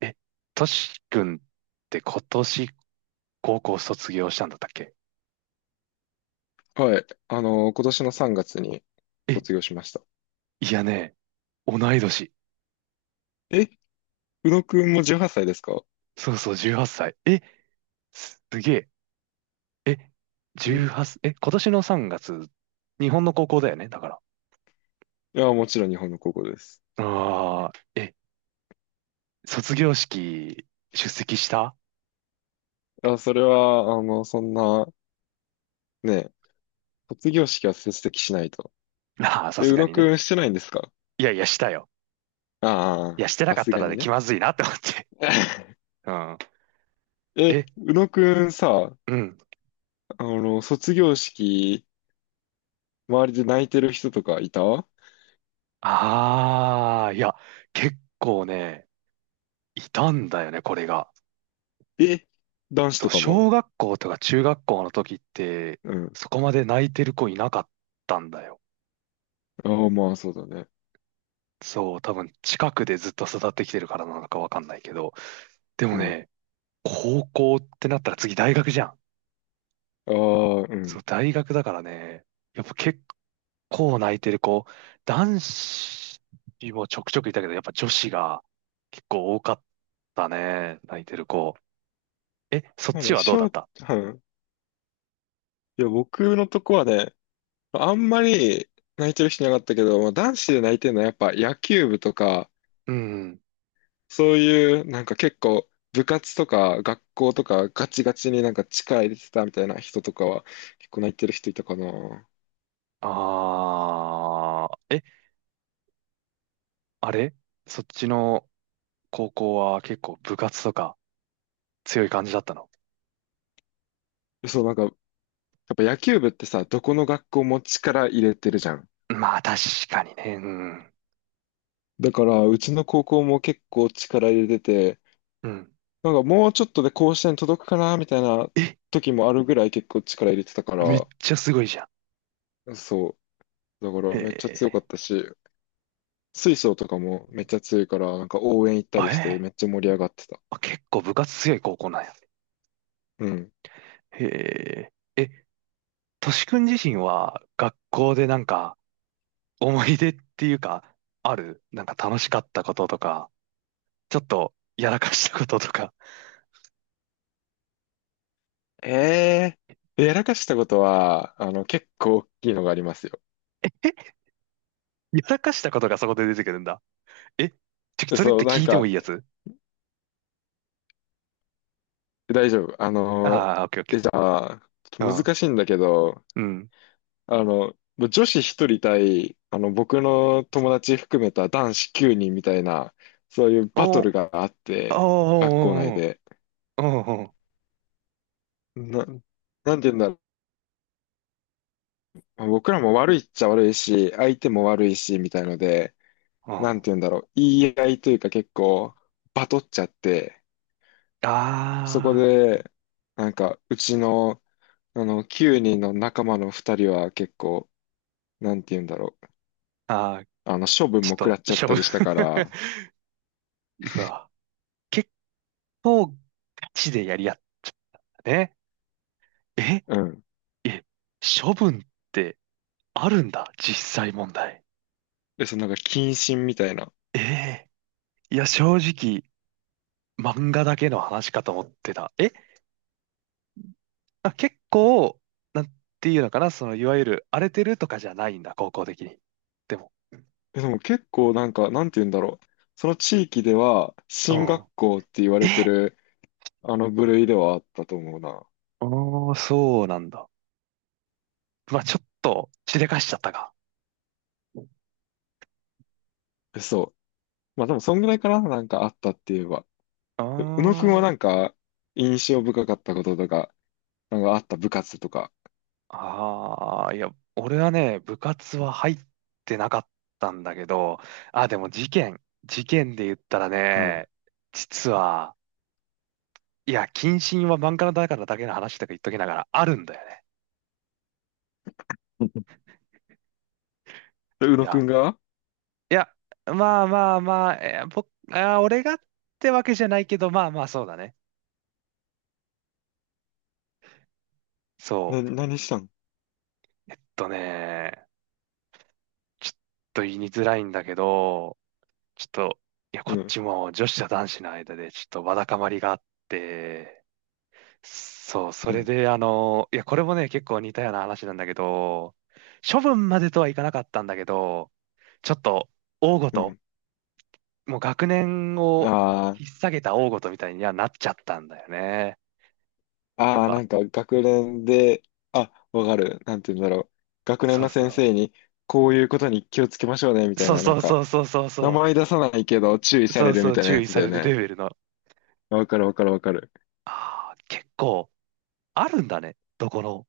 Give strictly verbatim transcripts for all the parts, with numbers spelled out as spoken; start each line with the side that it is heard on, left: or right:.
right: え、トシ君って今年高校卒業したんだったっけ？
left: はい。あの、今年のさんがつに
right: え、
left: 卒業しました。
right: いやね、同い年。
left: え、宇野くんもじゅうはっさいですか？
right: そうそう、じゅうはっさい。え、すげえ。え、
left: うん。
right: じゅうはち、え、今年のさんがつ、日本の高校だよね、だから。
left: いや、もちろん日本の高校です。
right: ああ、え、卒業式出席した？
left: あ、それは、あの、そんな、ね、卒業式は出席しないと。
right: あ あー、さ
left: え、
right: す
left: 宇
right: が
left: 野
right: に
left: く
right: ね。
left: んしてないんですか？
right: いやいや、したよ。いや、
left: ああ
right: してな
left: ー、さ
right: かっ
left: す
right: た
left: が
right: ら
left: に
right: ね、気
left: ね。
right: まずいなって思って。うん。
left: え、
right: え、
left: 宇野くんさ、
right: うん。
left: あの、卒業式、周りで泣いてる人とかいた？
right: ああ、いや、結構ね、いたんだよね、これが。
left: え、男子
right: そう、
left: とか
right: 小
left: も？
right: 学校とか中学校の時って、
left: うん。
right: そこまで泣いてる子いなかったんだよ。
left: ああ、まあ、そうだね。
right: そう、多分近くでずっと育ってきてるからなのかわかんないけど。で
left: う
right: も
left: ん。
right: ね、高校ってなったら次大学じゃん。
left: ああ、う
right: そう、
left: ん。
right: 大学だからね、やっぱ結構泣いてる子、男子もちょくちょくいたけど、やっぱ女子が結構多かったね、泣いてる子。え、そっ
left: まあ
right: ち
left: ね、
right: は
left: し
right: どうだ
left: ょ
right: っ
left: う、
right: た？
left: いや、僕のとこはね、あんまり泣いてる人いなかったけど、まあ、男子で泣いてるのはやっぱ野球部とか、
right: うん。
left: そういうなんか結構部活とか学校とかガチガチになんか力入れてたみたいな人とかは結構泣いてる人いたかな。
right: あー、え、あれ？そっちの、高校は結構部活とか強い感じだったの？
left: そう、なんかやっぱ野球部ってさ、どこの学校も力入れてるじゃん。
right: まあ確かにね。うん。
left: だからうちの高校も結構力入れてて、
right: うん。
left: なんかもうちょっとで甲子園届くかなみたいな
right: え、
left: 時もあるぐらい結構力入れてたか
right: めっ
left: ら、
right: ちゃすごいじゃん。
left: そう。だから
right: へ
left: めっちゃ強かっ
right: え。
left: たし、水晶とかもめっちゃ強いから、なんか応援行った
right: あ、
left: り
right: え
left: して
right: え。
left: めっちゃ盛り上がってた。
right: あ、結構部活強い高校なんや。
left: うん。
right: へえ。え、としくん自身は学校でなんか思い出っていうか、あるなんか楽しかったこととか、ちょっとやらかしたこととか。
left: えー、やらかしたことは、あの、結構大きいのがありますよ。
right: やらかしたことがそこで出てくるんだ。え、ちょ、
left: で
right: それっ
left: そう、
right: て
left: なん
right: 聞いても
left: か、
right: いいやつ？
left: 大丈夫。あの、
right: ああー、オッケーオッ
left: え、
right: ケ
left: じゃあ、ちょっと
right: ー。
left: 難しいんだけど、
right: うん。うん。
left: あの、もう女子ひとり対、あの、僕の友達含めた男子きゅうにんみたいな、そういうバ
right: お、
left: ト
right: おー
left: ルがあっ
right: おー
left: て、学校内
right: おー
left: で。
right: うんうんうん。
left: な、なんて言うんだ。まあ僕らも悪いっちゃ悪いし、相手も悪いし、みたいので、なん
right: あ
left: て言うんだろう、言い合いというか結構、バトっちゃって、そこ
right: あ、
left: で、なんか、うちの、あの、きゅうにんの仲間のふたりは結構、なんて言うんだろう、
right: あー、
left: あの、処分
right: ち
left: も
right: ょ
left: 食
right: っ
left: らっ
right: と、
left: ちゃっ
right: しょぶ。
left: たりしたから、
right: うわ。結構、ガチでやり合ったね。え、
left: うん。
right: え、処分ってあるんだ、実際問題。
left: で、そのなんか、謹慎みたいな。
right: ええ、いや、正直、漫画だけの話かと思ってた。え、あ、結構、なんていうのかな、その、いわゆる荒れてるとかじゃないんだ、高校的に。でも、
left: でも結構なんか、なんて言うんだろう、その地域では、
right: う
left: 進
right: ん。
left: 学校って言われて
right: え、
left: る、あの部類ではあったと思うな。
right: おー、そうなんだ。まあ、ちょっと、しでかしちゃったか。
left: そう。まあでも、そんぐらいかな、なんかあったって言えば。
right: あ
left: う宇野くんは
right: ー、
left: なんか、印象深かったこととか、なんかあった部活とか。
right: ああ、いや、俺はね、部活は入ってなかったんだけど、あ、でも事件、事件で言ったら
left: うん。
right: ね、実は、いや、謹慎は漫画のだからだけの話とか言っときながらあるんだよね。
left: で宇
right: い
left: 野く
right: や、
left: んが
right: いや、まあまあまあ、えー僕、あー、俺がってわけじゃないけど、まあまあそうだね。そ
left: な、
right: う、え
left: 何したん？
right: っとね、ちょっと言いにづらいんだけど、ちょっと、いや、
left: う
right: こっ
left: ん、
right: ちも女子と男子の間でちょっとわだかまりがあって、そう、そ
left: う
right: れ
left: ん、
right: で、あの、いや、これもね、結構似たような話なんだけど、処分までとはいかなかったんだけど、ちょっと、大ご
left: う
right: と、
left: ん。
right: もう学年を
left: あ
right: 引っ提げた大ごとみたいにはなっちゃったんだよね。やっ
left: あ、ああ、
right: ぱ、
left: なんか学年で、あ、わかる。なんて言うんだろう。学年
right: そう
left: の
right: そ
left: 先
right: う。
left: 生に、こういうことに気をつけましょうね、みたい
right: そう
left: な、な
right: そ
left: ん
right: う
left: か、
right: そうそうそう
left: 名
right: そ
left: 前出さないけど注意
right: う。
left: さ
right: そ
left: れ
right: う
left: る
right: そ
left: み
right: う、
left: たいな
right: 注
left: や
right: 意
left: つ
right: さ
left: だよ
right: れるレ
left: ね。
right: ベルの。
left: わかるわかるわかる。
right: ああ、結構、あるんだね。どこの、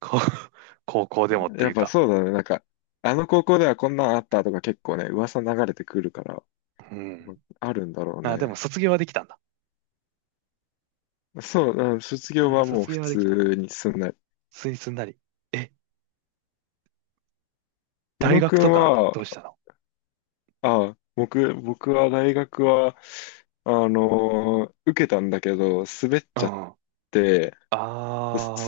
right: こう 高校でもって
left: や
right: い
left: っ
right: う
left: ぱ
right: か。
left: そうだね。なんか、あの高校ではこんなんあったとか結構ね、噂流れてくるから。
right: うん。
left: あるんだろう
right: あー、でも
left: ね。
right: 卒業はできたんだ。
left: そう、あ、卒
right: う
left: 業
right: ん、
left: はもう
right: 卒
left: 普
right: 業はできた。
left: 通にすんない。
right: スイスになり。え、
left: 宇
right: 大
left: 野
right: 学
left: く
right: と
left: ん
right: か
left: は、
right: どうしたの？
left: あ、僕、僕は大学は、あのー受けたんだけど、滑っ
right: う
left: ちゃっ
right: ん。あ
left: て、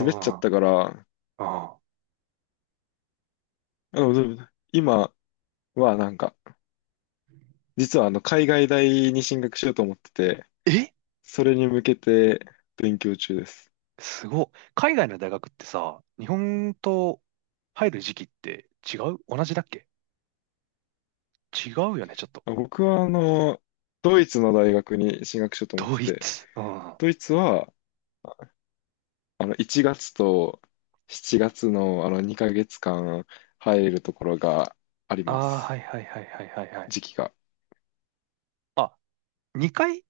left: 滑っちゃったから、
right: うん。うん、
left: あのでも今はなんか、実はあの海外大に進学しようと思ってて、
right: え、
left: それに向けて勉強中です。
right: すごい。海外の大学ってさ、日本と入る時期って違う？同じだっけ？違うよね、ちょっと。
left: 僕はあの、ドイツの大学に進学しようと思っ
right: ド
left: て
right: イ
left: て、
right: ツ。うん。あ
left: ドイツは、あの、いちがつとしちがつのあのにかげつかん入るところがあり
right: あ、
left: ま
right: は
left: す。
right: いはいはいはいはいはい。
left: 時期が。
right: あ、にかい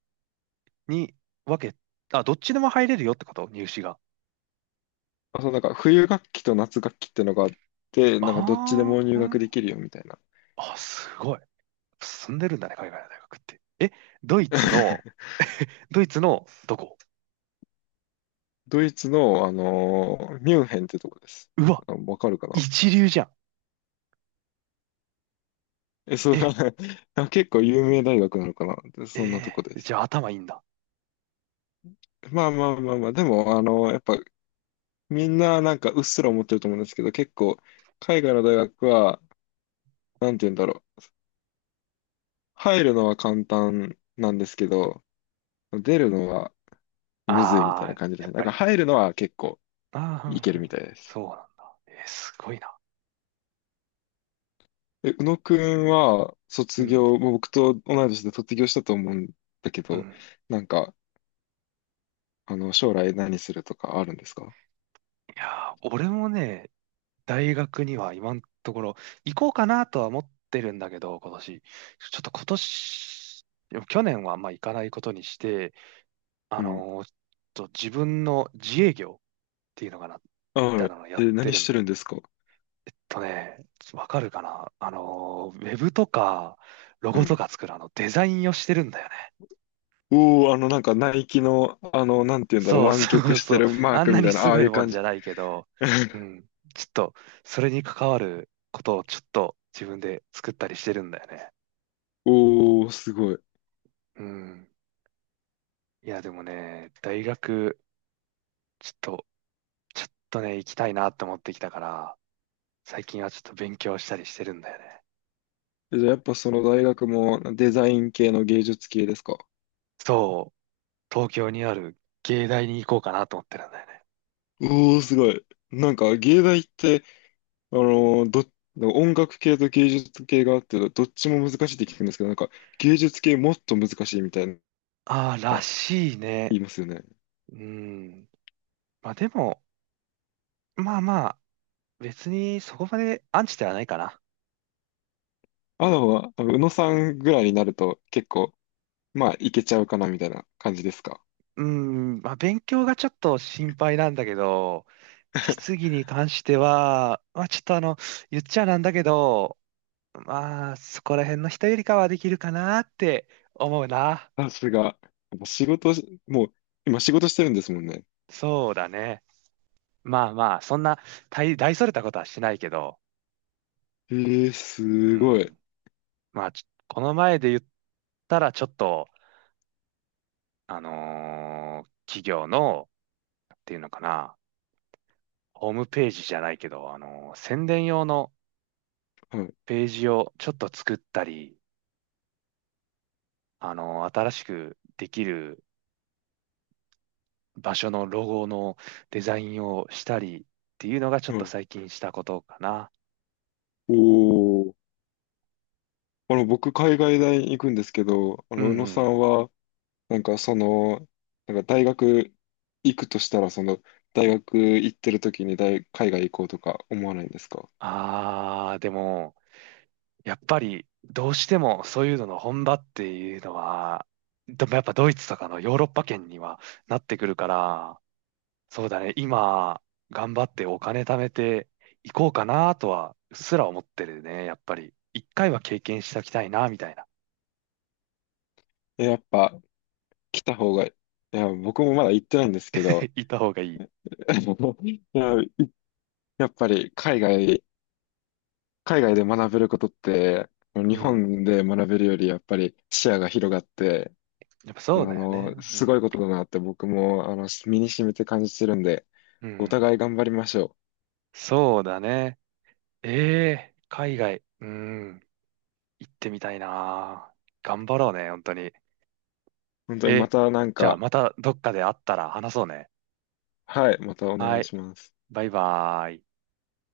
right: に分け、あ、どっちでも入れるよってこと？入試が。
left: あ、そう、なんか冬学期と夏学期ってのがあって、なんかどっちでも
right: ああ、
left: 入
right: う
left: 学
right: ん。
left: できるよみたいな。
right: あ、すごい。進んでるんだね、海外の大学って。え、ドイツの、ドイツのどこ？
left: ドイツの、あのーミュンヘンってとこです。
right: うわ、
left: あ、わかるかな？
right: 一流じゃん。
left: え、そう、
right: え、
left: 結構有名大学なのかな、で
right: え、
left: そんなとこで
right: え、
left: す。
right: じゃあ頭いいんだ。
left: まあまあまあまあ、でも、あのーやっぱみんななんかうっすら思ってると思うんですけど、結構海外の大学は、なんて言うんだろう。入るのは簡単なんですけど、出るのはむずいみ
right: あ
left: たいな
right: あ、
left: 感じで
right: や
left: す
right: っ
left: ね。なん
right: ぱ
left: か
right: り。
left: 入るのは結構
right: ああ、うんう
left: いけるみ
right: ん。
left: たいです。
right: そうなんだ。えー、すごいな。
left: え、宇野くんは
right: う
left: 卒
right: ん、
left: 業、もう僕と同い年で卒業したと思うんだけ
right: う
left: ど、
right: ん。
left: なんか、あの、将来何するとかあるんですか？
right: いやー、俺もね、大学には今のところ行こうかなとは思ってるんだけど、今年。ちょっと今年、でも去年はあんま行かないことにして、あ
left: うん。
right: のーちょっと自分の自営業っていうのかな、
left: あ、
right: みた
left: は
right: い
left: い。
right: なのをやっ
left: え、
right: て
left: 何
right: る
left: し
right: ん
left: て
right: だ
left: る
right: よ。
left: んですか？
right: とね、わかるかな、あのーウェブとか、ロ
left: う
right: ゴと
left: ん。
right: か作るあの、デザインをしてるんだよね。
left: おー、あの、なんか、ナイキの、あの、なんて言うんだろう、
right: そう
left: 湾
right: そ
left: 曲
right: う
left: して
right: そう。
left: る マー
right: あん
left: ク
right: な
left: みた
right: に
left: いな、
right: す
left: ああ
right: ご
left: い
right: い
left: う
right: もん
left: 感
right: じ
left: じ。
right: ゃないけど、う ん。ちょっと、それに関わることをちょっと自分で作ったりしてるんだよね。
left: おー、すごい。
right: うん。いや、でもね、大学、ちょっと、ちょっとね、行きたいなって思ってきたから、最近はちょっと勉強したりしてるんだよね。
left: え、じゃあ、やっぱその大学もデザイン系の芸術系ですか？
right: そう、東京にある芸大に行こうかなと思ってるんだよね。
left: おー、すごい。なんか、芸大って、あのーど、音楽系と芸術系があって、どっちも難しいって聞くんですけど、なんか、芸術系もっと難しいみたいな、
right: ああ、らしいね。
left: 言いますよね。
right: うん。まあでも、まあまあ、別にそこまでアンチではないかな。
left: あのは、あの宇野さんぐらいになると、結構、まあ、いけちゃうかな、みたいな感じですか。
right: うん、まあ、勉強がちょっと心配なんだけど、実技に関しては、まあ、ちょっとあの、言っちゃなんだけど、まあ、そこら辺の人よりかはできるかなって思うな。
left: さすが。やっぱ仕事し、もう、今仕事してるんですもんね。
right: そうだね。まあまあ、そんな大、大それたことはしないけど、
left: えー、
right: う
left: すごい。
right: ん、まあ、ちょこの前で言ったら、ちょっと、あのー企業の、っていうのかな、ホームページじゃないけど、あのー宣伝用の
left: はい、
right: ページをちょっと作ったり、あの、新しくできる場所のロゴのデザインをしたりっていうのがちょっ
left: は
right: と
left: い。
right: 最近したことかな。
left: おー。あの、僕、海外大に行くんですけど、あ
right: うん
left: の、宇野
right: う
left: さ
right: ん。
left: んは、なんかその、なんか大学行くとしたら、その大学行ってる時に大、海外行こうとか思わないんですか？
right: ああ、でも、やっぱりどうしてもそういうのの本場っていうのは、でもやっぱドイツとかのヨーロッパ圏にはなってくるから、そうだね、今頑張ってお金貯めていこうかなとはうっすら思ってるね、やっぱり。一回は経験しておきたいな、みたいな。
left: え、やっぱ来た方が、いや、僕もまだ行ってないんですけど、
right: 行った方がいい。
left: いや、いやっぱり海外、海外で学べることって、
right: う
left: 日
right: ん。
left: 本で学べるよりやっぱり視野が広がって、
right: やっぱ
left: あ
right: そうだよね。
left: の、
right: う
left: すご
right: ん。
left: いことだなって僕も、あの、身に染みて感じてるんで、
right: う
left: お
right: ん。
left: 互い頑張りましょう。
right: そうだね。え、え、海外。うん。行ってみたいな。頑張ろうね、本当に。
left: 本当にま
right: え、
left: たなん
right: じゃあ
left: か、
right: またどっかで会ったら話そうね。
left: はい、またお願
right: は
left: い
right: い。
left: します。
right: バイバーイ。